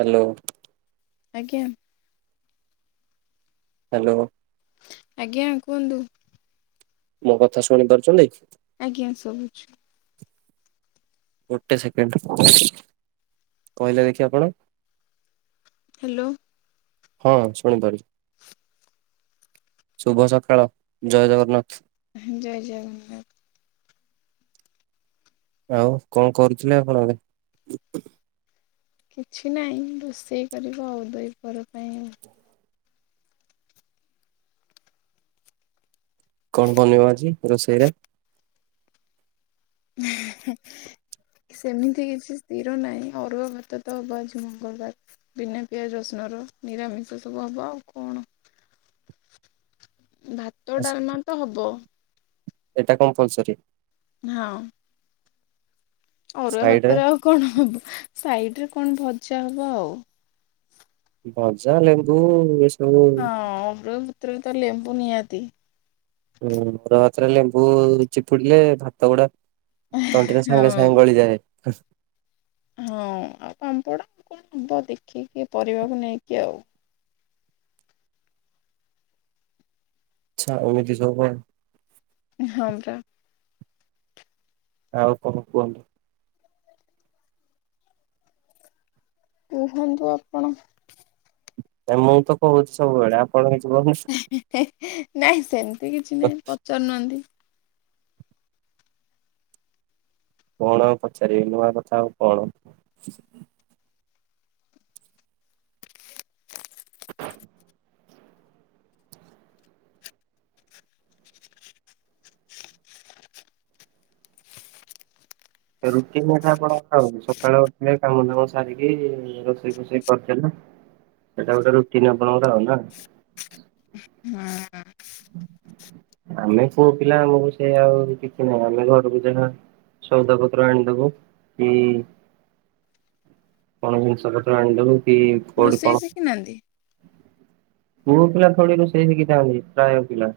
Hello. ଆଜ୍ଞା। Hello. ଆଜ୍ଞା କୁହନ୍ତୁ। ମୋ କଥା ଶୁଣି ପାରୁଚନ୍ତି? ଆଜ୍ଞା ସବୁଚି। ଗୋଟେ ସେକେଣ୍ଡ କହିଲେ ଦେଖି ଆପଣ। ହ୍ୟାଲୋ। ହଁ ଶୁଣିପାରୁଚି। ଶୁଭ ସକାଳ ଜୟ ଜଗନ୍ନାଥ। ଜୟ ଜଗନ୍ନାଥ। ଆଉ କଣ କରୁଥିଲେ ଆପଣ [unintelligible] କିଛି ନାହିଁ ରୋଷେଇ କରିବ ଆଉ ଦହି ପର ପାଇଁ ଆଉ। କଣ ବନେଇବ ଆଜି ରୋଷେଇରେ। ହ ସେମିତି କିଛି ସ୍ଥିର ନାହିଁ ଅରୁଆ ଭାତ ତ ହବ ଆଜି ମଙ୍ଗଳବାର। ବିନା ପିଆଜ ରସୁଣର ନିରାମିଷ ସବୁ ହେବ ଆଉ କଣ? ଭାତ ଡାଲମା ତ ହବ। ଏଇଟା କମ୍ପଲସରୀ। ହଁ। ଅରୁଆ ସାଇଡ ରେ ଭାତରେ ଆଉ କଣ ହବ ସାଇଡ ରେ କଣ ଭଜା ହବ ଆଉ। ଭଜା, ଲେମ୍ବୁ ଏ ହଁ [unintelligible] ତ ଲେମ୍ବୁ ନିହାତି। ହୁଁ ଅରୁଆ ଭାତରେ ଲେମ୍ବୁ ଚିପୁଡିଲେ ଭାତ ଗୁଡା ତଣ୍ଟିରେ ସାଙ୍ଗେ ହଁ ସାଙ୍ଗେ ଗଳିଯାଏ। ହଁ ଆଉ ପାମ୍ପଡ଼ା କଣ ହବ ଦେଖିକି ପରିବାକୁ ନେଇକି ଆଉ। ଆଚ୍ଛା ଏମିତି ସବୁ ଆଉ। ହଁ ପରା। ଆଉ କଣ କୁହନ୍ତୁ? କୁହନ୍ତୁ ଆପଣ। ଏ ମୁଁ ତ କହୁଛି ସବୁବେଳେ ଆ [unintelligible] ନାଇଁ ସେମିତି କିଛି ନାହିଁ ପଚାରୁନାହାନ୍ତି। କଣ ଆଉ ପଚାରିବି ନୂଆ କଥା ଆଉ କଣ। ରୁଟିନ୍ ଏଟା ଆପଣ ଖାଉ ସକାଳୁ ଉଠିଲେ କାମ ଦାମ ସାରିକି ରୋଷେଇ ଫୋଷେଇ କରିଦେଲ ସେଇଟା ଗୋଟେ ରୁଟିନ ଆପଣଙ୍କର ଆଉ ନା। ହୁଁ। ଆମେ ପୁଅ ପିଲା ଆମକୁ ସେ ଆଉ କିଛି ନାହିଁ ଆମେ ଘରକୁ ଯାହା ସଉଦା ପତ୍ର ଆଣିଦବୁ କି କଣ ଜିନିଷ ପତ୍ର ଆଣିଦବୁ। କି କୋଉଠି ରୋଷେଇ କଣ ଶିଖିନାହାନ୍ତି? ପୁଅ ପିଲା ଥୋଡି ରୋଷେଇ ଶଖିଥାନ୍ତି ପ୍ରାୟ ପିଲା।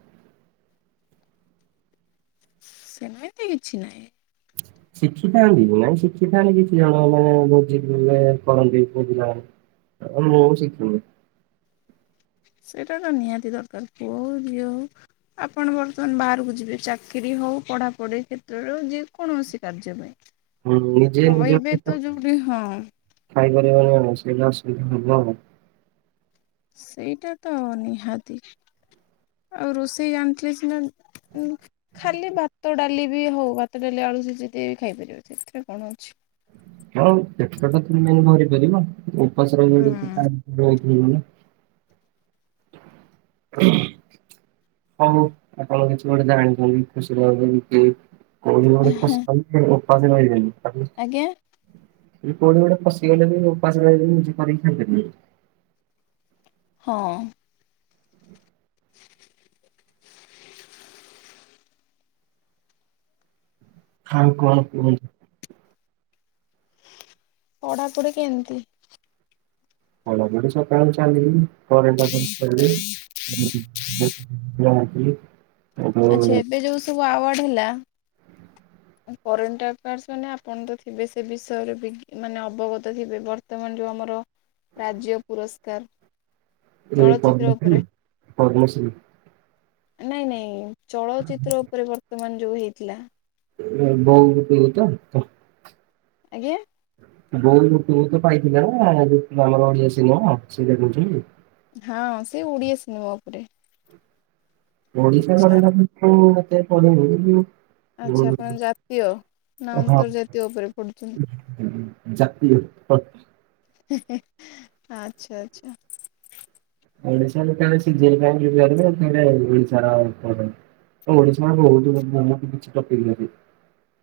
ସେମିତି କିଛି ନାହିଁ। [inaudible] ଶିଖିଥାନ୍ତି ନାଇଁ ଶିଖିଥାନ୍ତି କିଛି ଜଣ ମାନେ ଭୋଜି ଥିଲେ କରନ୍ତି ପୁଅ ପିଲା ମାନେ। ମୁଁ ଶିଖିନି। ସେଇଟା ତ ନିହାତି ଦରକାର ପୁଅ ହଉ ଝିଅ ହଉ ଆପଣ ବର୍ତ୍ତମାନ ବାହାରକୁ ଯିବେ ଚାକିରୀ ହଉ ପଢାପଢି କ୍ଷେତ୍ରରେ ଯେକୌଣସି କାର୍ଯ୍ୟ ନିଜେ ପାଇଁ ରହିବେ ତ ଯୋଉଠି ହଁ। ଖାଇପାରିବାର ଆଉ ସେଇଟା ଅସୁବିଧା ହବ ଆଉ। ସେଇଟା ତ ନିହାତି। ଆଉ ରୋଷେଇ ଜାଣିଥିଲେ ସିନା ଉଁ ଖାଲି ଭାତ ଡାଲି ବି ହଉ ଭାତ ଡାଲି ଆଳୁ ସିଝେଇ ଦେଇ ଖାଇପାରିବେ ସେଥିରେ କଣ ଅଛି। ହଁ ପେଟ ଟା ତ ମେନ୍ ଭରି ପାରିବ ଉପାସ [unintelligible] ହୁଁ। ବହୁତ ହେଇଗଲା ହଉ ଆପଣ କିଛି ଗୋଟେ ଜାଣିଛନ୍ତି ଖୁସି [unintelligible] ଗୋଟ ଖୁସି [unintelligible] ଆଜ୍ଞା। କୋଉଠି ଗୋଟେ ଫଶିଗଲେ ବି ଉପାସ ରହିବେନି ନିଜେ କରିକି ଖାଇ ପାରିବେ। ହଁ। [inaudible] ଆଉ କଣ କୁହନ୍ତୁ? ପଢାପଢି କେମତି? ପଢ଼ାପଢି ସକାଳୁ ଚାଲିଚି। [inaudible] ଆଚ୍ଛା ଏବେ ଯୋଉ ସବୁ ଆୱାର୍ଡ ହେଲା। କରେଣ୍ଟ ଆଫେୟାର୍ସ ମାନେ ଆପଣ ତ ଥିବେ ସେ ବିଷୟରେ ଅବଗତ ଥିବେ। ବର୍ତ୍ତମାନ ଯଉ ଆମର ରାଜ୍ୟ ପୁରସ୍କାର। ଏ ଚଳଚିତ୍ର ଉପରେ ପଦ୍ମଶ୍ରୀ ପଦ୍ମଶ୍ରୀ। ନାଇଁ ନାଇଁ ଚଳଚିତ୍ର ଉପରେ ବର୍ତ୍ତମାନ ଯୋଉ ହେଇଥିଲା। [inaudible] ଆଜ୍ଞା। ବୋଉ ବୁଟୁ ଭୂତ ପାଇଥିଲା ନା ଆମର ଓଡିଆ ସିନେମା ସେଇଟା କହୁଛନ୍ତି। ହଁ ସେ ଓଡିଆ ସିନେମା ଉପରେ। ଓଡ଼ିଶା ଆଚ୍ଛା ଆଚ୍ଛା ଆପଣ ଜାତୀୟ ନା ଅନ୍ତର୍ଜାତୀୟ ଉପରେ ପଢୁଛନ୍ତି [unintelligible] [inaudible] ଜାତି ଆଚ୍ଛା ଆଚ୍ଛା। ଓଡ଼ିଶା ଯେତେବେଳେ [unintelligible] ଓଡ଼ିଶାରେ ବହୁତ [unintelligible] କିଛି ଟପିକ୍ ଦେଇଦେବି।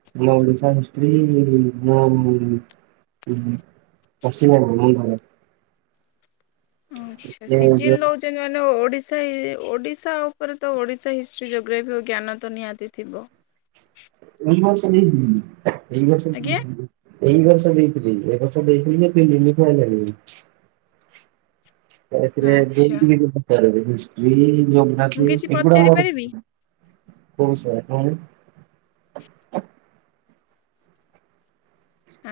[unintelligible] [unintelligible] ଆଚ୍ଛା ଏ ସିଜିଲ ଏଇ ଦଉ ଯେ ମାନେ ଓଡ଼ିଶା ଓଡ଼ିଶା ଉପରେ ତ ଓଡ଼ିଶା ହିଷ୍ଟ୍ରି ଜୋଗ୍ରାଫି ର ଜ୍ଞାନ ତ ନିହାତି ଥିବ। କୋଉ ବର୍ଷ ନେଇଚି କି ଏଇ ବର୍ଷ ଆଜ୍ଞା ନେ ଏଇ ବର୍ଷ ଦେଇଥିଲି ଏ ବର୍ଷ ଦେଇଥିଲି ଯେ କିଛି ଲିମିକ୍ ଆଇଲାନି। ଏଥିରେ ଯୋଉ ଆଚ୍ଛା ଇଏ ରେ ପଚାର ହିଷ୍ଟ୍ରି ମୁଁ ଯୋଗ୍ରାଫି କିଛି ଏଗୁଡା ପଚାରି ମୋର ପାରିବି? କୋଉ ବିଷୟରେ କହୁନୁ [unintelligible]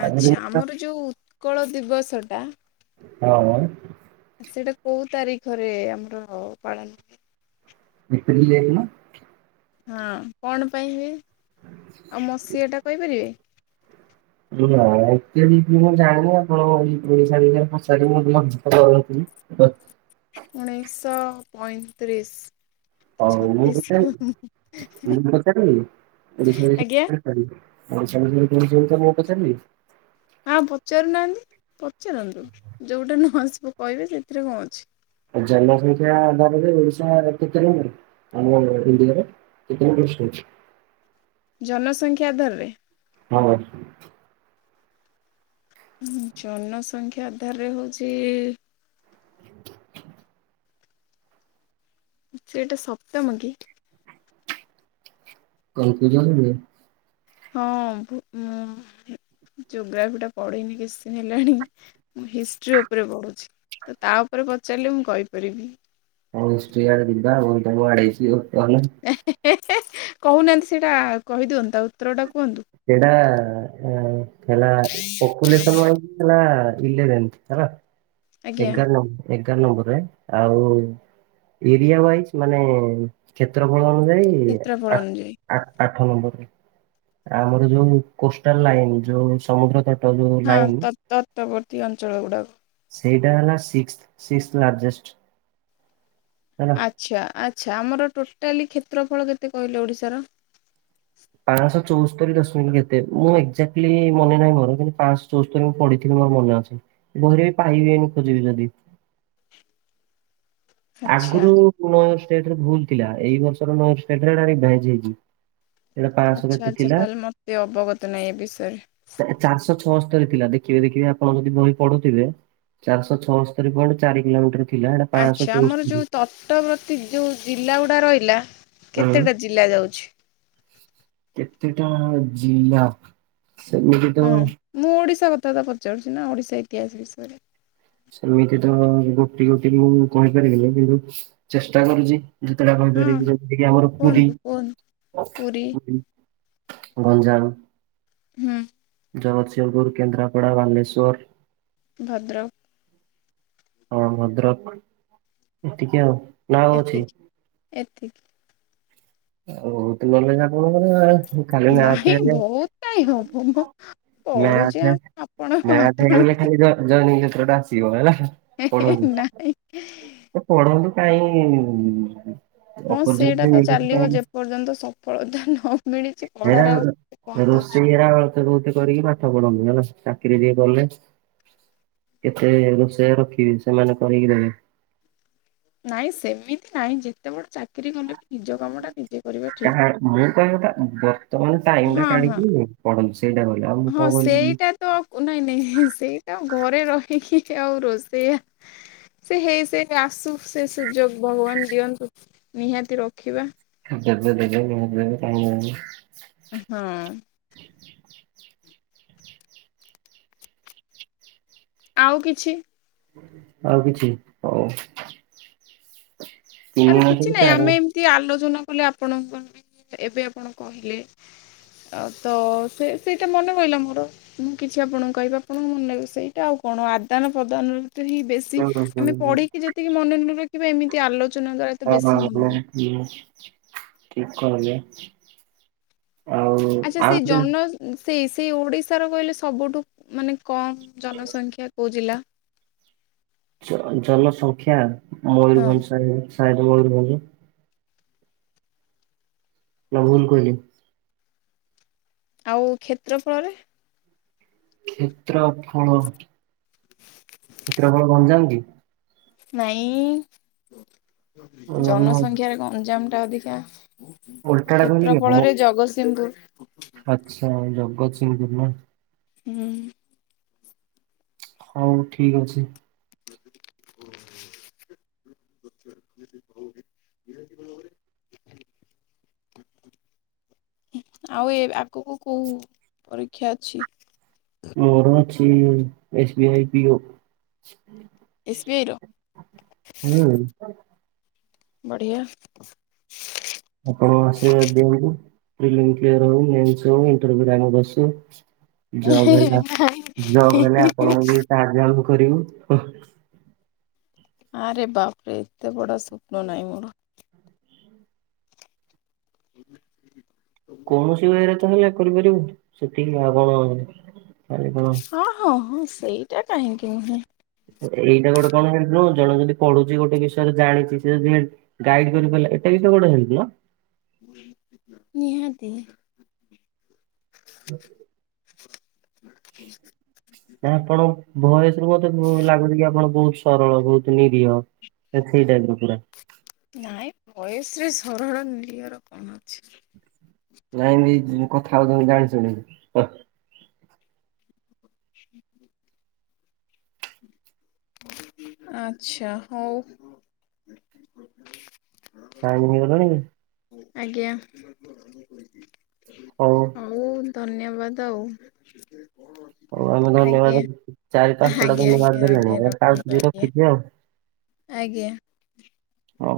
ଆଚ୍ଛା ଆମର ଯେଉଁ ଉତ୍କଳ ଦିବସଟା ହଁ ମ। ସେଇଟା କୋଉ ତାରିଖରେ ଆମର ପାଳନ ହୁଏ। ଏପ୍ରିଲ ଏକ ନା। ହଁ କଣ ପାଇ ହୁଏ ଆଉ ମସିଆଟା କହିପାରିବେ। ନା ଏତେ ମୁଁ ଜାଣିନି ଆପଣ ଓଡ଼ିଶା ବିଷୟରେ ପଚାରିଲେ [inaudible] ବସ୍ [unintelligible] ଉଣେଇଶହ ପଇଁତିରିଶ। ହଉ ମୁଁ ଛତିଶ ପଚାରିବି ମୁଁ ପଚାରିବି ଏ ଆଜ୍ଞା ବିଷୟରେ। ପଇସା ନବୁ ତୁ ସେ କଥା ମୁଁ ପଚାରିବି। ହଁ ପଚାରୁନାହାନ୍ତି ପଚାରନ୍ତୁ ଯେଉଁଟା ନ ଆସିବ କହିବେ ସେଥିରେ କଣ ଅଛି। ଜନସଂଖ୍ୟା ଆଧାରରେ ଓଡିଶା କେତେ ନମ୍ୱର? ଆମ ଇଣ୍ଡିଆରେ କେତଟି ଡିଷ୍ଟି ଅଛି? ଜନସଂଖ୍ୟା ଆଧାରରେ ହଁ। ଜନସଂଖ୍ୟା ଆଧାରରେ ହେଉଛି ଇ ସେଇଟା ସପ୍ତମକି? କନଫ୍ୟୁଜନ ମୁଁ। ହଁ ମୁଁ ଜୋଗ୍ରାଫି ଟା ପଢେଇନି କିଛି ଦିନ ହେଲାଣି। ମୁଁ ହିଷ୍ଟ୍ରି ଉପରେ ପଢ଼ୁଛି ତ ତା ଉପରେ ପଚାରିଲେ ମୁଁ କହିପାରିବି। ହଉ ହିଷ୍ଟ୍ରି ଆଡ଼େ ଯିବା ଆଉ ମୁଁ ଆଡ଼େଇଛି [unintelligible] କହୁନାହାନ୍ତି ସେଇଟା କହିଦିଅନ୍ତୁ ତା ଉତ୍ତରଟା କୁହନ୍ତୁ। ସେଇଟା ଆଁ ଥିଲା ପପୁଲେସନ ୱାଇଜ ଥିଲା। ଇଲେବେନ୍ଥ ହେଲା ଆଜ୍ଞା ଏଗାର ନମ୍ବ ଏଗାର ନମ୍ବର ରେ ଆଉ ଏରିଆ ୱାଇଜ ମାନେ କ୍ଷେତ୍ର ଫଳ ଅନୁଯାୟୀ କ୍ଷେତ୍ରଫଳ ଆ- ଅନୁଯାୟୀ ଆ-ଆଠ ନମ୍ବର ରେ। ଆମର ଯୋଉ କୋଷ୍ଟାଲ ଲାଇନ ଯୋଉ ସମୁଦ୍ର ତଟ ଯୋଉ ହଁ ଲାଇନ ତ ତତବର୍ତ୍ତୀ ଅଞ୍ଚଳ ଗୁଡ଼ାକ। ସେଇଟା ହେଲା ସିକ୍ସଥ୍ ସିକ୍ସଥ୍ ଲାର୍ଜେଷ୍ଟ। ଆଚ୍ଛା ଆଚ୍ଛା ଆମର ଟୋଟାଲି କ୍ଷେତ୍ରଫଳ କେତେ କହିଲେ ଓଡ଼ିଶାର? ପାଁଶହ ଚଉସ୍ତରି ଦଶମିକ କେତେ ମୁଁ ଏକ୍ଜାକ୍ଟଲି ମନେ ନାହିଁ ମୋର କିନ୍ତୁ ପାଁଶହ ଚୋଉଷ୍ତୋରି ମୁଁ ପଢ଼ିଥିଲି ମୋର ମନେ ଅଛି ବହିରେ ବି ପାଇବି ଏଇନେ ଖୋଜିବି ଯଦି। ଆଚ୍ଛା ଆଗରୁ ପୁରୁଣା ଷ୍ଟେଟରେ ଭୁଲ ଥିଲା ଏଇ ବର୍ଷର ନୂଆ ଷ୍ଟେଟ ହେଟା ରିଭାଇଜ ହେଇଛି। ଏଇଟା ପାଞ୍ଚଶହ ଆଚ୍ଛା କେତେ ଆଚ୍ଛା ଥିଲା ତାହାଲେ ମୋତେ ଅବଗତ ନାହିଁ ଏ ବିଷୟରେ। ଏଁ ଚାରିଶହ ଛଅସ୍ତରୀ ଥିଲା ଦେଖିବେ ଦେଖିବେ ଆପଣ ଯଦି ବହି ପଢ଼ୁଥିବେ। ଚାରିଶହ ଛଅସ୍ତରି ପଏଣ୍ଟ ଚାରି କିଲୋମିଟର ଥିଲା ହେଟା ପାଁଶହ ଆଚ୍ଛା ଆମର ଯୋଉ ତଟବର୍ତ୍ତୀ ଯୋଉ ଜିଲ୍ଲା ଗୁଡ଼ା ରହିଲା କେତେଟା ଜିଲ୍ଲା ଯାଉଛି? କେତେଟା ଜିଲ୍ଲା ସେମିତି ତ ହୁଁ ମୁଁ ଓଡ଼ିଶା କଥାଟା ପଚାରୁଛି ନା ଓଡ଼ିଶା ଇତିହାସ ବିଷୟରେ। ଏମିତି ତ ଗୋଟି ଗୋଟି କି ମୁଁ କହିପାରିବିନି କିନ୍ତୁ ଚେଷ୍ଟା କରୁଛି। ଯେତେଟା ହଁ କହିପାରିବି ଯେମିତି କି ଆମର ପୁରୀ କୁହନ୍ତୁ କୁହନ୍ତୁ ପୁରୀ। ଗଞ୍ଜାମ ହୁଁ। ଜଗତସିଂହପୁର, କେନ୍ଦ୍ରାପଡ଼ା, ବାଲେଶ୍ୱର ଭଦ୍ରକ୍ ହଁ ଭଦ୍ରକ ଏତିକି ଆଉ। ନା ଆଉ ଅଛି ଏତିକି ଏତିକି। ଆଉ [unintelligible] ଖାଲି ମ୍ୟାଥ ନାହିଁ ହେଲେ ବହୁତ କାଇଁ ହବ ମୁଁ ପଢୁଛି ଆ ମ୍ୟାଥ ଆପଣ ମ୍ୟାଥ ଆପଣ ହେଇଗଲେ ଖାଲି ଜ ଜଏନିଂ ଲେଟର ଟା ଆସିବ ହେଲା ପଢ଼ [unintelligible] ନାହିଁ ତ ପଢ଼ନ୍ତୁ କାଇ ହଁ ସେଇଟା ତ ଚାଲିବ ଯେପର୍ଯ୍ୟନ୍ତ ସଫଳତା ନ ମିଳିଚି। ହେରା ରୋ ରୋଷେଇ ହେରା ଅଳ୍ପେ ବୋହୁତ କରିକି ପାଠ ପଢ଼ନ୍ତୁ ହେଲା ଚାକିରି ଟିଏ କଲେ କେତେ ରୋଷେଇ ରଖିବେ ସେମାନେ କରିକି ଦେବେ। ନାଇଁ ସେମିତି ନାଇଁ ଯେତେ ବଡ଼ ଚାକିରି କଲେ ବି ନିଜ କାମଟା [unintelligible] କରିବେ। କାହା ମୁଁ କହିବା କଥା ବର୍ତ୍ତମାନ ଟାଇମ ଟା ହଁ କାଢ଼ି ହଁ କି ପଢ଼ନ୍ତୁ ସେଇଟା କହିଲି ଆଉ ମୁଁ ହଁ କଣ ସେଇଟା ତ କୁ ନାଇଁ ନାଇଁ ସେଇଟା ଘରେ ରହିକି ଆଉ ରୋଷେଇଆ ସେ ହେଇ ସେ ଆସୁ ସେ ସୁଯୋଗ ଭଗବାନ ଦିଅନ୍ତୁ ନିହାତି ରଖିବା। ଦେବେ ଦେବେ [unintelligible] କାହିଁକି ଉଁହ୍ ହଁ। ଆଉ କିଛି? ଆଉ କିଛି ହୋଉ। ଆରେ କିଛି ମାସରୁ ନାହିଁ ଚାରି ଆମେ ଏମିତି ଆଲୋଚନା କଲେ ଆପଣଙ୍କ [inaudible] ଏବେ ଆପଣ କହିଲେ। ଆଉ ତ ସେ ସେଇଟା ମନେ ପହିଲା ମୋର। ମୁଁ କିଛି ଆପଣଙ୍କୁ କହିବି, ଆପଣଙ୍କୁ ମନେ ସେଇଟା ଆଉ କଣ ଆଦାନ ପ୍ରଦାନ ତ ହିଁ ବେଶ ମାସ ହୁଁ ଆମେ ହୁଁ ହୁଁ ପଢିକି ଯେତିକି ମନେ ନ ରଖିବା ଏମିତି ଆଲୋଚନା ଦ୍ଵାରା ତ ବେଶୀ ମନେ ରହିବ। [inaudible] ଆଉ ଆଚ୍ଛା, ସେ ଆଉ ଗୋଟେ ଜନ ସେଇ ସେଇ ଓଡ଼ିଶାର କହିଲେ ସବୁଠୁ ମାନେ କମ ଜନସଂଖ୍ୟା କୋଉ ଜିଲ୍ଲା। ଜନସଂଖ୍ୟା ହଁ ମୟୂରଭଞ୍ଜ [inaudible] ମୟୂରଭଞ୍ଜ। ନା ଭୁଲ କହିଲି। ଆଉ କ୍ଷେତ୍ର ଫଳରେ। କ୍ଷେତ୍ର ଫଳ। କ୍ଷେତ୍ରଫଳ ଗଞ୍ଜାମ କି? ନାଇଁ, ଓ ଆମ ଜନସଂଖ୍ୟାରେ ଗଞ୍ଜାମ ଟା ଅଧିକା। ଓଲଟାଟା କହିଲି କ୍ଷେତ୍ର କି ମୋ ଫଳରେ ଜଗତସିଂହୁପୁର। ଆଚ୍ଛା, ଜଗତସିଂହପୁର ନାଇ। ହୁଁ। ହଉ ଠିକ୍ ଅଛି। [inaudible] [inaudible] [inaudible] ଆଉ ଏ ଆଗକୁ କୋଉ ପରୀକ୍ଷା ଅଛି? ମୋର ଅଛି S B I P O. S B I ର? [inaudible] ବଢିଆ। ଆପଣ ଆସିବେ ଦିଅନ୍ତୁ। ପ୍ରିଲିମ୍ କ୍ଲିୟର ହୋଇ, ମେନ୍ସ ହୋଉ, ଇଣ୍ଟରଭ୍ୟୁରେ ରାୟଙ୍କ ଆସୁ। ଜବ ହେଲା। ଜବ ହେଲେ ଆପଣଙ୍କୁ ବି ସାହାଯ୍ୟ କରିବୁ। ଆରେ ବାପରେ ଏତେ ବଡ ସ୍ୱପ୍ନ ନାହିଁ ମୋର। [inaudible] କୌଣସିରେ [unintelligible] ହଁ- ହଁ -ହଁ ସେଇଟା କାହିଁକି ନୁହେଁ? ଏଇଟା ଗୋଟେ କଣ ନୁହଁ? ଜଣେ ଯଦି ପଢୁଛି ଗୋଟେ ବିଷୟରେ ଜାଣିଛି ସେ ଯଦି ଗାଇଡ କରିପାରିଲା ଏଟା ବି ତ [inaudible] ନିହାତିି। [inaudible] ନା, ଆପଣ ଭୟସରୁ ମତେ ଲାଗୁଛି କି ଆପଣ ବହୁତ ସରଳ ବହୁତ ନିରିହ। ସେଇ ଟାଇପ ର ପୁରା। ନାଇଁ, ଭୟସରେ ସରଳ ନିରୀହ କଣ ଅଛି? ନାଇଁ [unintelligible] କଥା ହଉଛି ଜାଣି ଶୁଣି। [inaudible] ଆଚ୍ଛା, ହଉ। ଟାଇମ ହେଇଗଲାଣି। ଆଜ୍ଞା। ହଉ ଧନ୍ୟବାଦ ଆଉ। ହଉ ଆମେ ଧନ୍ୟବାଦ ଆଜ୍ଞା ଚାରି ପାଞ୍ଚଟା ଆଜ୍ଞା ଧନ୍ୟବାଦ ଆଜ୍ଞା ଦେଲେଣି ଆଜ୍ଞା ଆଉ ଟିକେ ରଖନ୍ତୁ ଆଜ୍ଞା। ରଖିଦିଅ ଆଉ। ଆଜ୍ଞା। ହଉ।